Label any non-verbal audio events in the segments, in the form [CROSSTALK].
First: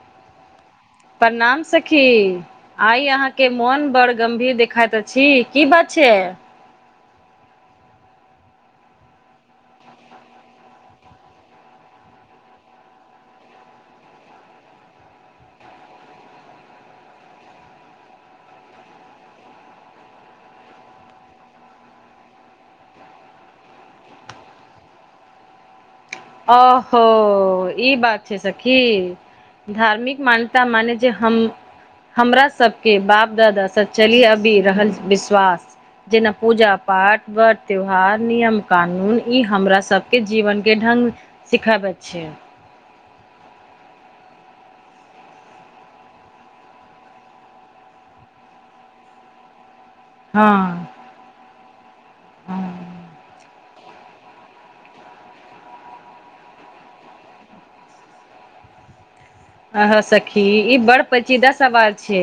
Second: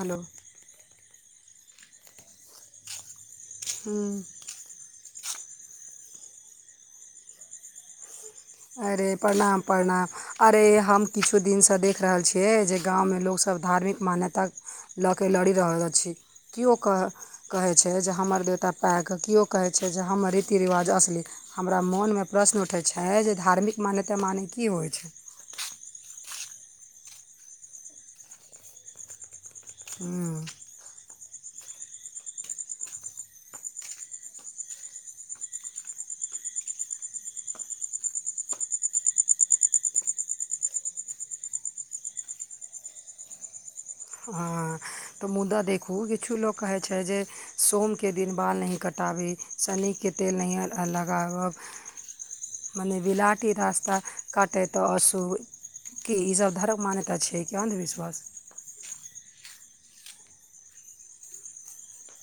hello प्रणाम सखी आइ अहाँ के मोन बड़ हूँ गम्भीर देखाइत छी की बात छै अय अरे प्रणाम प्रणाम अरे हम किछु दिनसँ देख रहल छियै जे गाँवमे लोकसब धार्मिक मान्यता लऽ के लड़ि रहल अछि केओ कह कहै छै जे हमर देवता पाके किओ कहैत छै जे हमर रीति रिवाज असली हमरा मोनमे प्रश्न उठैत छै जे धार्मिक मान्यता माने की होइत छै ओहो ई बात छै सखी की धार्मिक हूँ मान्यता मने जे हम हमरा सबके बाप दादा सब चली आबि रहल विश्वास जेना पूजा पाठ वर त्यौहार नियम कानून ई हमरा सबके जीवनके ढंग सिखाबै छेय हँ तऽ मुदा देखु किछु लोक कहै छै जे सोमके दिन बाल नहि कटाबे शनीके तेल हँ नहि लगाबब हँ मने बिलाटी रास्ता काटय तऽ अशूभ की ई सब धरम मान्यता छै कि अन्धविश्वास हँ हँ सखी ई बड़ पैचीदा सवाल छै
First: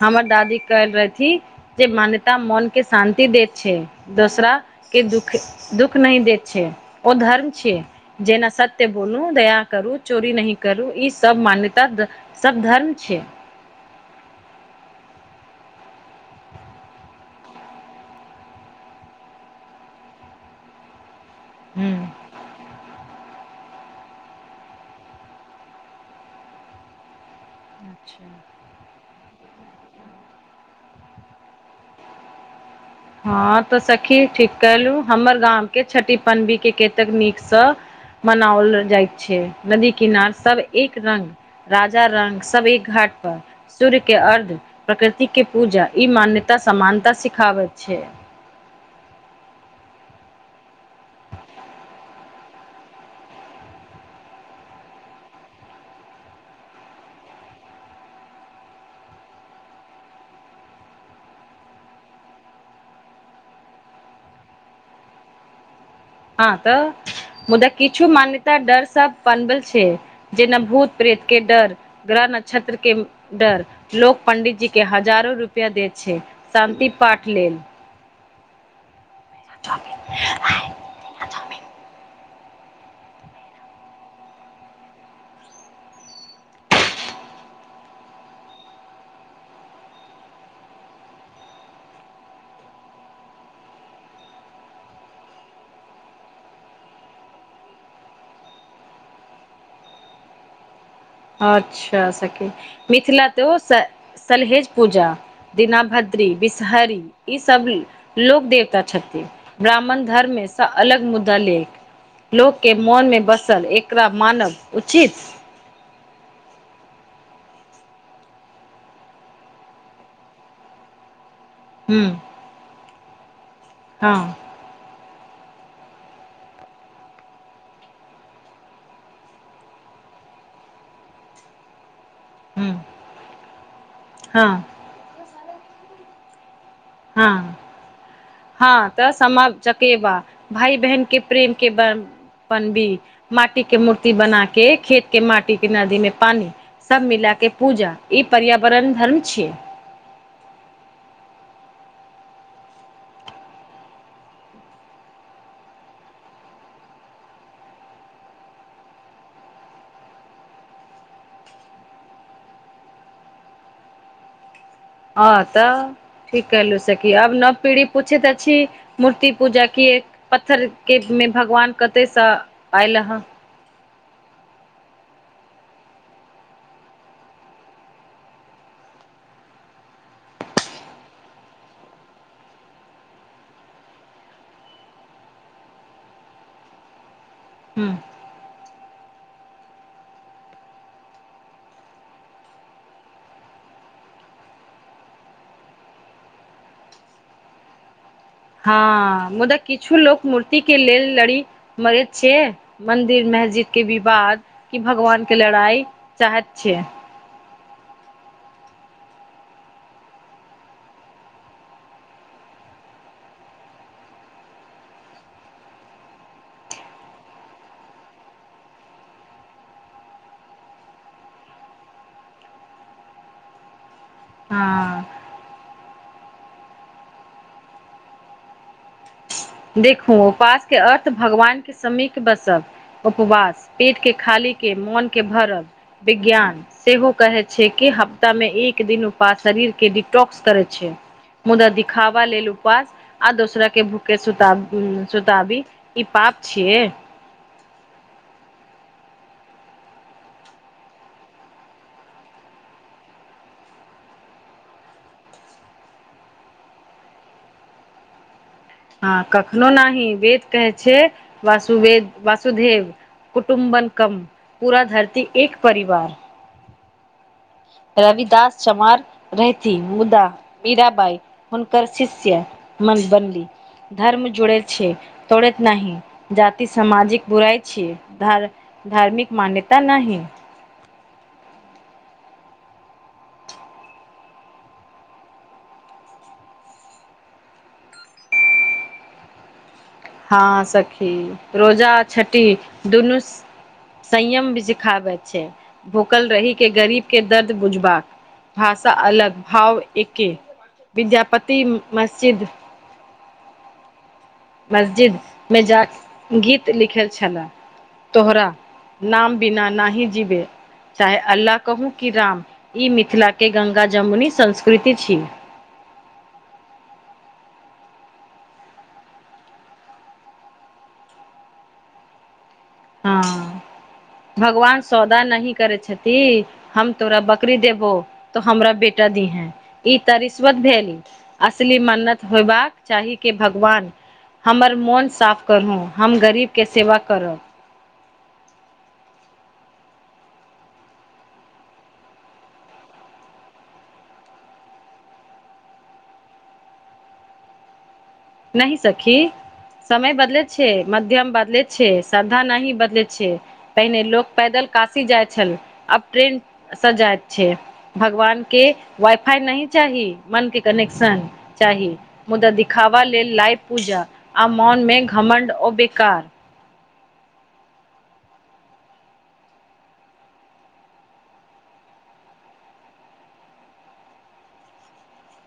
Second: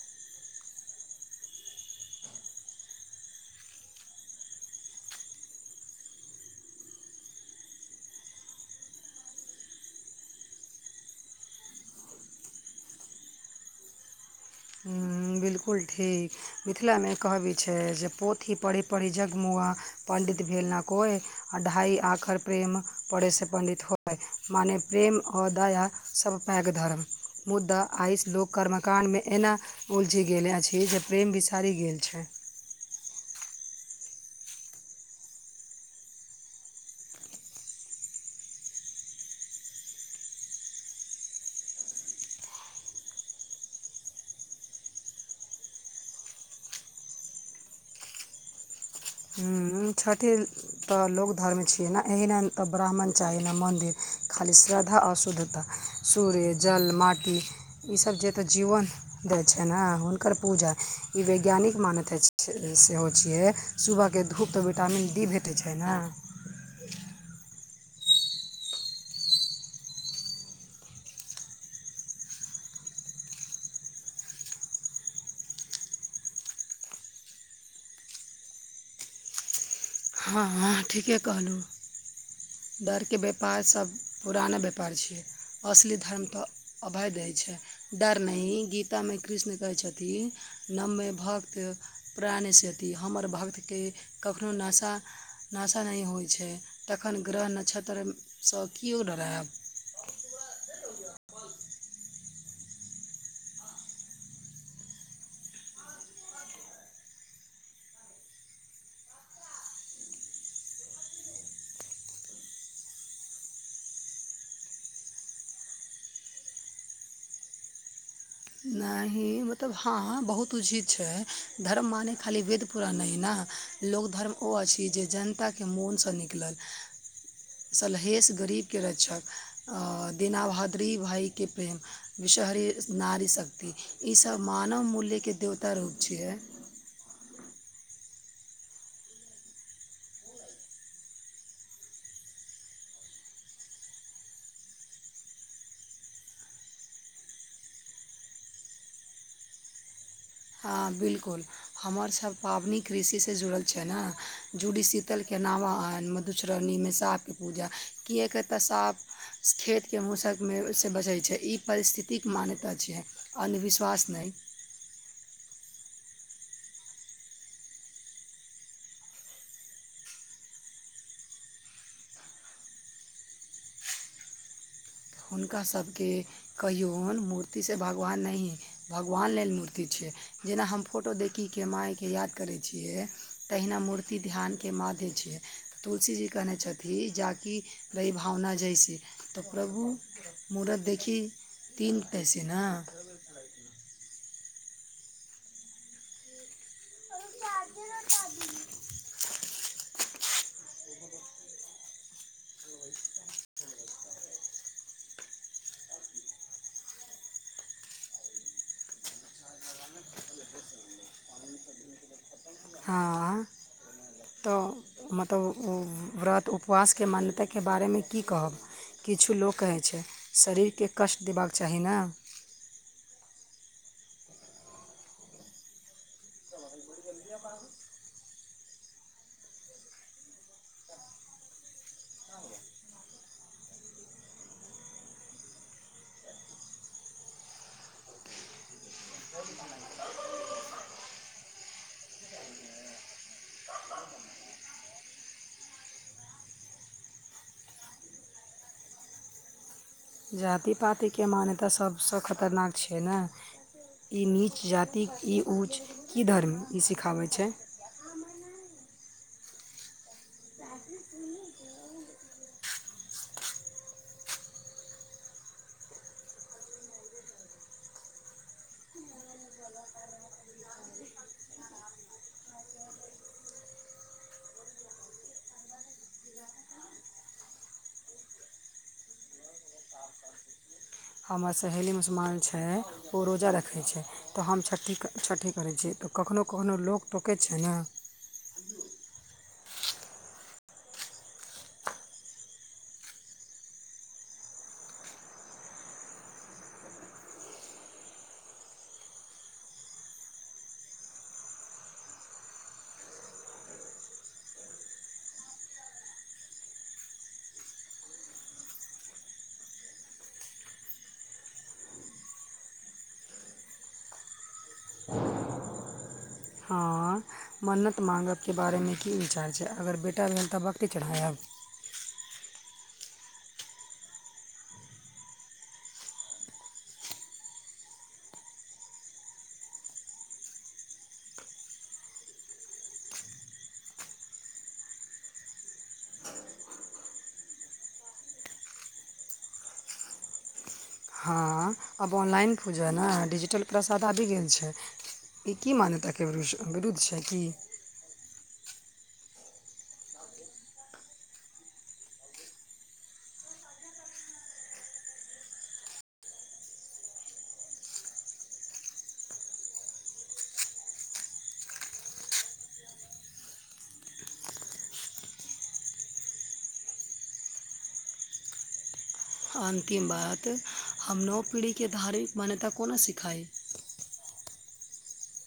हमर दादी कहल रहेथी जे मान्यता मोन कऽ शान्ति दे छै दोसरा ई दुःख दुःख नहि दैत छै ओ धर्म छै जेना सत्य बोलू दया करू चोरी नहि करू ई सब मान्यता स सब धर्म छै हू बिल्कुल ठीक मिथिलामे कहबी छै जे पोथी पढ़ी पढ़ी जगमुआ पण्डित भेल नऽ कोइ आ हूँ ढाइ आँखझर प्रेम पढ़ैसँ पण्डित होइ माने प्रेम आओर दया सब पैघ धर्म मुद्दा आइसँ अच्छा लोक कर्मकाण्डमे एना उलझि गेल अछि जे प्रेम बिसारि गेल छै हँ तऽ सखी ठीक कहलु हमर गामं के छठी पनवी के कतेक नीकसँ मनाओल जाइत छै नदी किनार सब एक रंग राजा रंक सब एक घाट पर सूर्य के अर्ध प्रकृति के पूजा ई मान्यता समानता सिखाबैत छैय छठि तऽ लोक धर्म छियै नऽ एहिना तऽ ब्राह्मण चाही ने मन्दिर खाली श्रद्धा अशुद्धता सूर्य जल माटी ईसभ जेतहु जीवन दै छै ने हुनकर पूजा ई वैज्ञानिक मान्यता सेहो छियै सुबहके धूप तऽ विटामिन डी भेटैत छै नऽ हँ तऽ मुदा किछु मान्यता डर सब बनबल छै जेना भूत प्रेत के डर ग्रह नक्षत्र के डर लोक पंडितजी के हजारो रुपया दे छै शान्ति पाठ लेल हँ हँ ठीके कहलहुँ डरके व्यापार सभ पुराना व्यापार छियै असली धर्म तऽ अभय दैत छै डर नहि गीतामे कृष्ण कहैत छथि नवमे भक्त प्राणसँती हमर भक्तके कखनो नशा नशा नहि होइत छै तखन ग्रह न्षत्रसँ केओ डरायब अच्छा सखी मिथिला तऽ ओ सलहेज पूजा दीनाभद्री बिसहरी ई सब लोक देवता छथि ब्राह्मण धर्ममेसँ अलग मुद्दा लेख लोक केँ मोन मे बसल एकरा मानव उचित नहि मतलब हँ बहुत उचित छै धर्म हूं माने खाली वेद पूरान नहि नऽ लोक हँ धर्म ओ अछि जे जनताकेँ मोनसँ निकलल सलहेस गरीबकेँ रक्षक अ दीनाभाद्री भइकेँ प्रेम विषहरी हूँ नारी शक्ति ई सब हँ मानव मूल्य केँ देवता रूप छियै हँ हँ तऽ समा - चकेबा भाय बहन केँ प्रेम केँ ब बनबि भी माटी केँ मूर्ति बना केँ खेत केँ माटी केँ नदी मे पानी सब मिला केँ पूजा ई पर्यावरण धर्म छी हँ बिलकुल हमर सभ पाबनि कृषिसँ जुड़ल छै नऽ जूडीशीतल केँ नावाआइन म मधुश्रावनीमे साँपकेँ पूजा किया केँ तऽ साँप खेत केँ मुसक मे से बचै छै ई परिस्थितिक मान्यता छियै अन्धविश्वास नैय हँ तऽ ठीक कहलु सखी आब नव पीढ़ी पूछैत अछि मूर्ति पूजा किएक पत्थर केँ मे भगवान कतेयसँ आयल हँ हुनका सभ केँ कहियौन मूर्तिसँ भगवान नहि भगवान लेल मूर्ति छै जेना हम फोटो देखिकेँ माय केँ याद करै छियै तहिना मूर्ति ध्यान केँ माध्य छियै तुलसी जी कहने छथि जाकि ह रहि भावना जैसे तऽ प्रभु मूरत देखी तीन तै से नऽ [INAUDIBLE] हँ मुदा किछु लोक मूर्ति केँ लेल लड़ी मरैत छै मन्दिर मस्जिद केँ विवाद कि भगवान केँ लड़ाइ चाहैत छै हँ तो मतलब उ व्रत उपवास केँ मान्यता केँ बारेमे की कहब किछु लोक कहै छै शरीर केँ कष्ट देबाक चाही नऽ हँ देखू उपवास केँ अर्थ भगवान केँ समीक बसब उपवास पेटकेँ खालीकेँ मौनकेँ भरल विज्ञान सेहो कहै छै कि हफ्तामे एक दिन उपास शरीर केँ डिटॉक्स करै छै मुदा दिखावा लेल उपवास आ दोसरा केँ भुख केँ सुता सुताबी ई पाप छिये जाति पाति केँ मान्यता सभसँ खतरनाक छै नऽ ई नीच जातिक ई ऊँच की धर्म ई सिखाबै छै हँ कखनो नहि वेद कहै छै वासुवेद वासुदेव कुटुम्बकम् पूरा धरती एक परिवार रविदास चमार रहथी मुदा मीराबाई हुनकर शिष्य मन बनली धर्म जुड़ैत छै तोड़ैत नहि जाति सामाजिक बुराइ छै ध धार्मिक मान्यता नाहि हमर सहेली मुसलमान छै ओ रोजा रखै छै तऽ हम छठि छठि करै छी तऽ कखनो कखनो लोक टोकैत छै नऽ हँ सखी रोजा छठी दुनू संयम भी सिखाबैत छै भूखल रहि के गरीब के दर्द बुझबाक भाषा अलग भाव एके विद्यापति मस्जिद मस्जिद मे जाक गीत लिखेल छलाह तोहरा नाम बिना नाही जीबे चाहे अल्ला कहू कि राम ई मिथिलाके गंगा जमुनी संस्कृति छी हँ मन्नत माँगके बारेमे की विचार छै अगर बेटा भेल तऽ बकरी चढ़ायब हँ भगवान सौदा नही करै छथि हम तोरा बकरी देबौ तो हमरा बेटा दीहैं ई त रिश्वत भेलै असली मन्नत होयबाक चाही के भगवान हमर मोन साफ करू हम गरीबके सेवा करब हँ आब ऑनलाइन फुजै न डिजिटल प्रसाद आबि गेल छै ई की मान्यताके विरुद्ध छै कि नहि सखी समय बदलेत छै माध्यम बदलेत छै श्रद्धा नहि बदलेत छै पहिने लोक पैदल काशी जाइत छल आब ट्रेन सजाइत छै भगवान के वाइफाई नहि चाही मन के कनेक्शन चाही मुदा दिखावा लेल लाइव पूजा आ मोन मे घमण्ड ओ बेकार अन्तिम बात हम नव पीढ़ीके धार्मिक मान्यता कोना सिखाइ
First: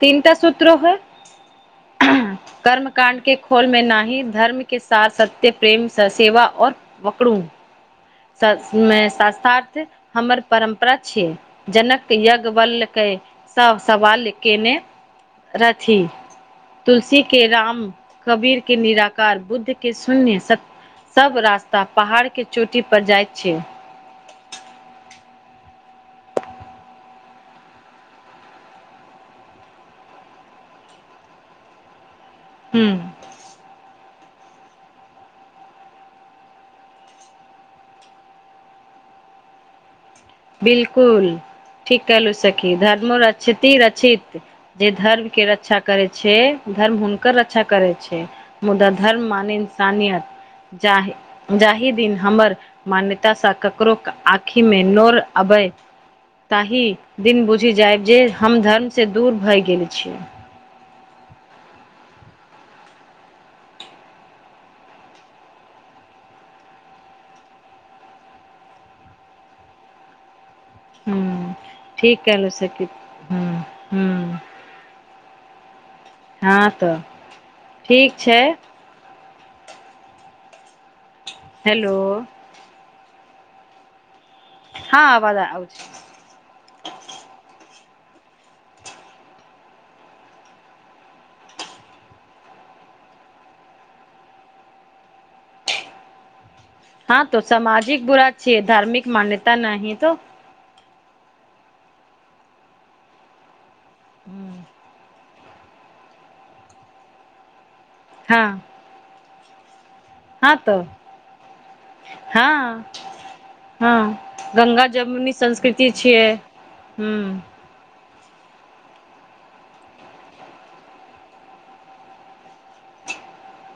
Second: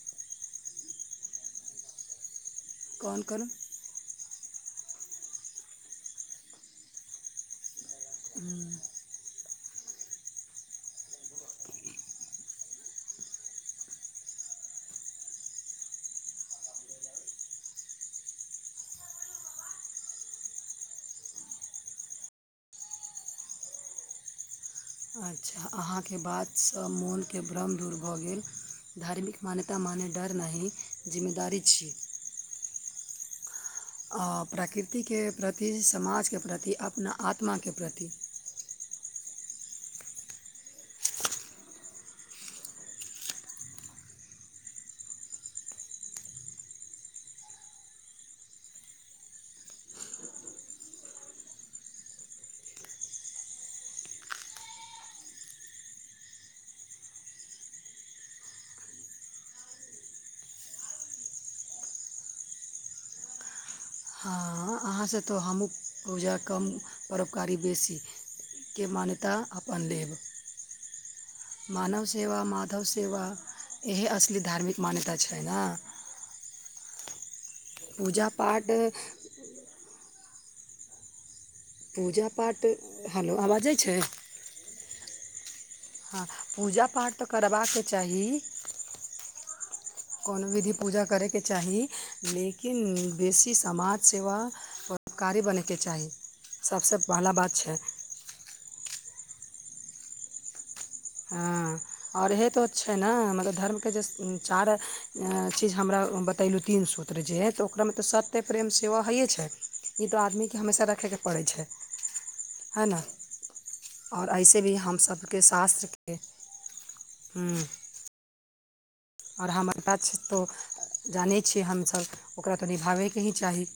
तीनटा सूत्रो होय कर्म काण्ड कौन के करम खोल मे नाहि धर्मके के सार सत्य प्रेम स सेवा आ वकड़ू [UNINTELLIGIBLE] हमर परम्परा छीयै जनक यज्ञवल्लकै सब सवाल केने रथि तुलसी के राम कबीर के निराकार बुद्ध के शून्य सत्य सब रास्ता पहाड़ के चोटी पर जाइत छै अच्छा अहाँके बातसँ मोनके भ्रम दूर भऽ गेल धार्मिक मान्यता माने डर नहि जिम्मेदारी छियै हूँ अ प्रकृतिके प्रति समाजके प्रति अपना आत्माके प्रति बिल्कुल ठीक कहलू सखी धर्म रीक्षति रक्षित जे धर्म के रक्षा करै छै धर्म हुनकर रक्षा करै छै मुदा धर्म माने इंसानियत जाहे जाहि दिन हमर मान्यता स ककरो क आंखि मे नोर आबय ताहि दिन बुझि जायब जे हम धर्म से दूर भै गेल छि हँ आहाँ से तऽ हमू पूजा कम परोपकारी बेसी के मान्यता अपन लेब हूँ मानव ठीक सेवा कहलु माधव सखी सेवा हूँ एहे असली हूँ धार्मिक मान्यता छै न हँ तऽ ठीक पूजा छै पाड हेलो पूजा पाठ हेलो आबज जाय छै ह अबाज आबय छै हऽ पूजा पाठ तऽ करबाक चाही [INAUDIBLE] [UNINTELLIGIBLE] कौन विधि पूजा करय केँ चाही लेकिन बेसी समाज सेवा कऽ उपकारी बनै केँ चाही सबसे पहला बात छै छियै धार्मिक मान्यता नै तो ह और इएह तऽ छै ने मतलब धर्म केँ जे उम्म चार अ चीज हमरा बतैलुह तीन सूत्र जेय तऽ ओकरामे तऽ सत्य प्रेम सेहो हैये छै ई तऽ आदमी केँ हमेशा रखैय केँ पड़ै छै हैय न हऽ गंगा जमुनी संस्कृति शास्त्रके छियै [UNINTELLIGIBLE] और हम ऐता छै तो जानै छियै हम सभ ओकरा तऽ निभाबैकेँ ही चाही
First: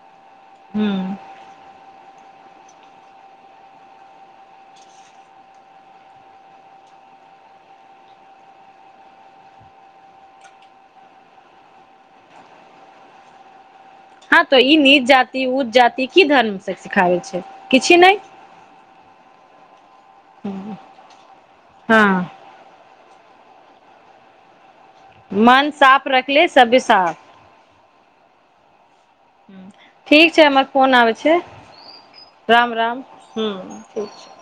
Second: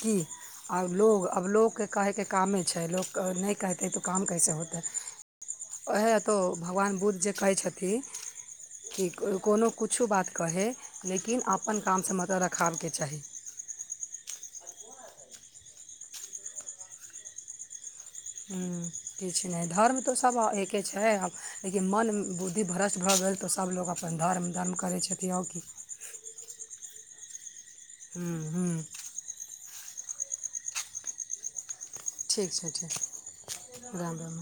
की आब लोग अब लोग कऽ कहयकेँ कामे छै लोग कऽ नै कहतै तऽ काम कइसे होतै ओहै तो भगवान बुद्ध जे कहै छथिन कि कोई कोनो कुछो बात कहय लेकिन आपन काम से मतलब रखाब केँ चाही हऽ तऽ ई नीच जाति उँच जाति की धर्म से सिखाबै छै किछि नै हु किछ नै धर्म तऽ सब अ एके छै आब लेकिन मन हँ बुद्ध बुद्धि भ्रस्ट भऽ गेल तऽ सब लोग अपन धर्म धर्म करै छै मन साफ रैख ले सबे साफ [UNINTELLIGIBLE] ठीक छै हमर फोन आबै छै ठीक [INAUDIBLE] छै राम ठीक राम हु राम ठीक छै राम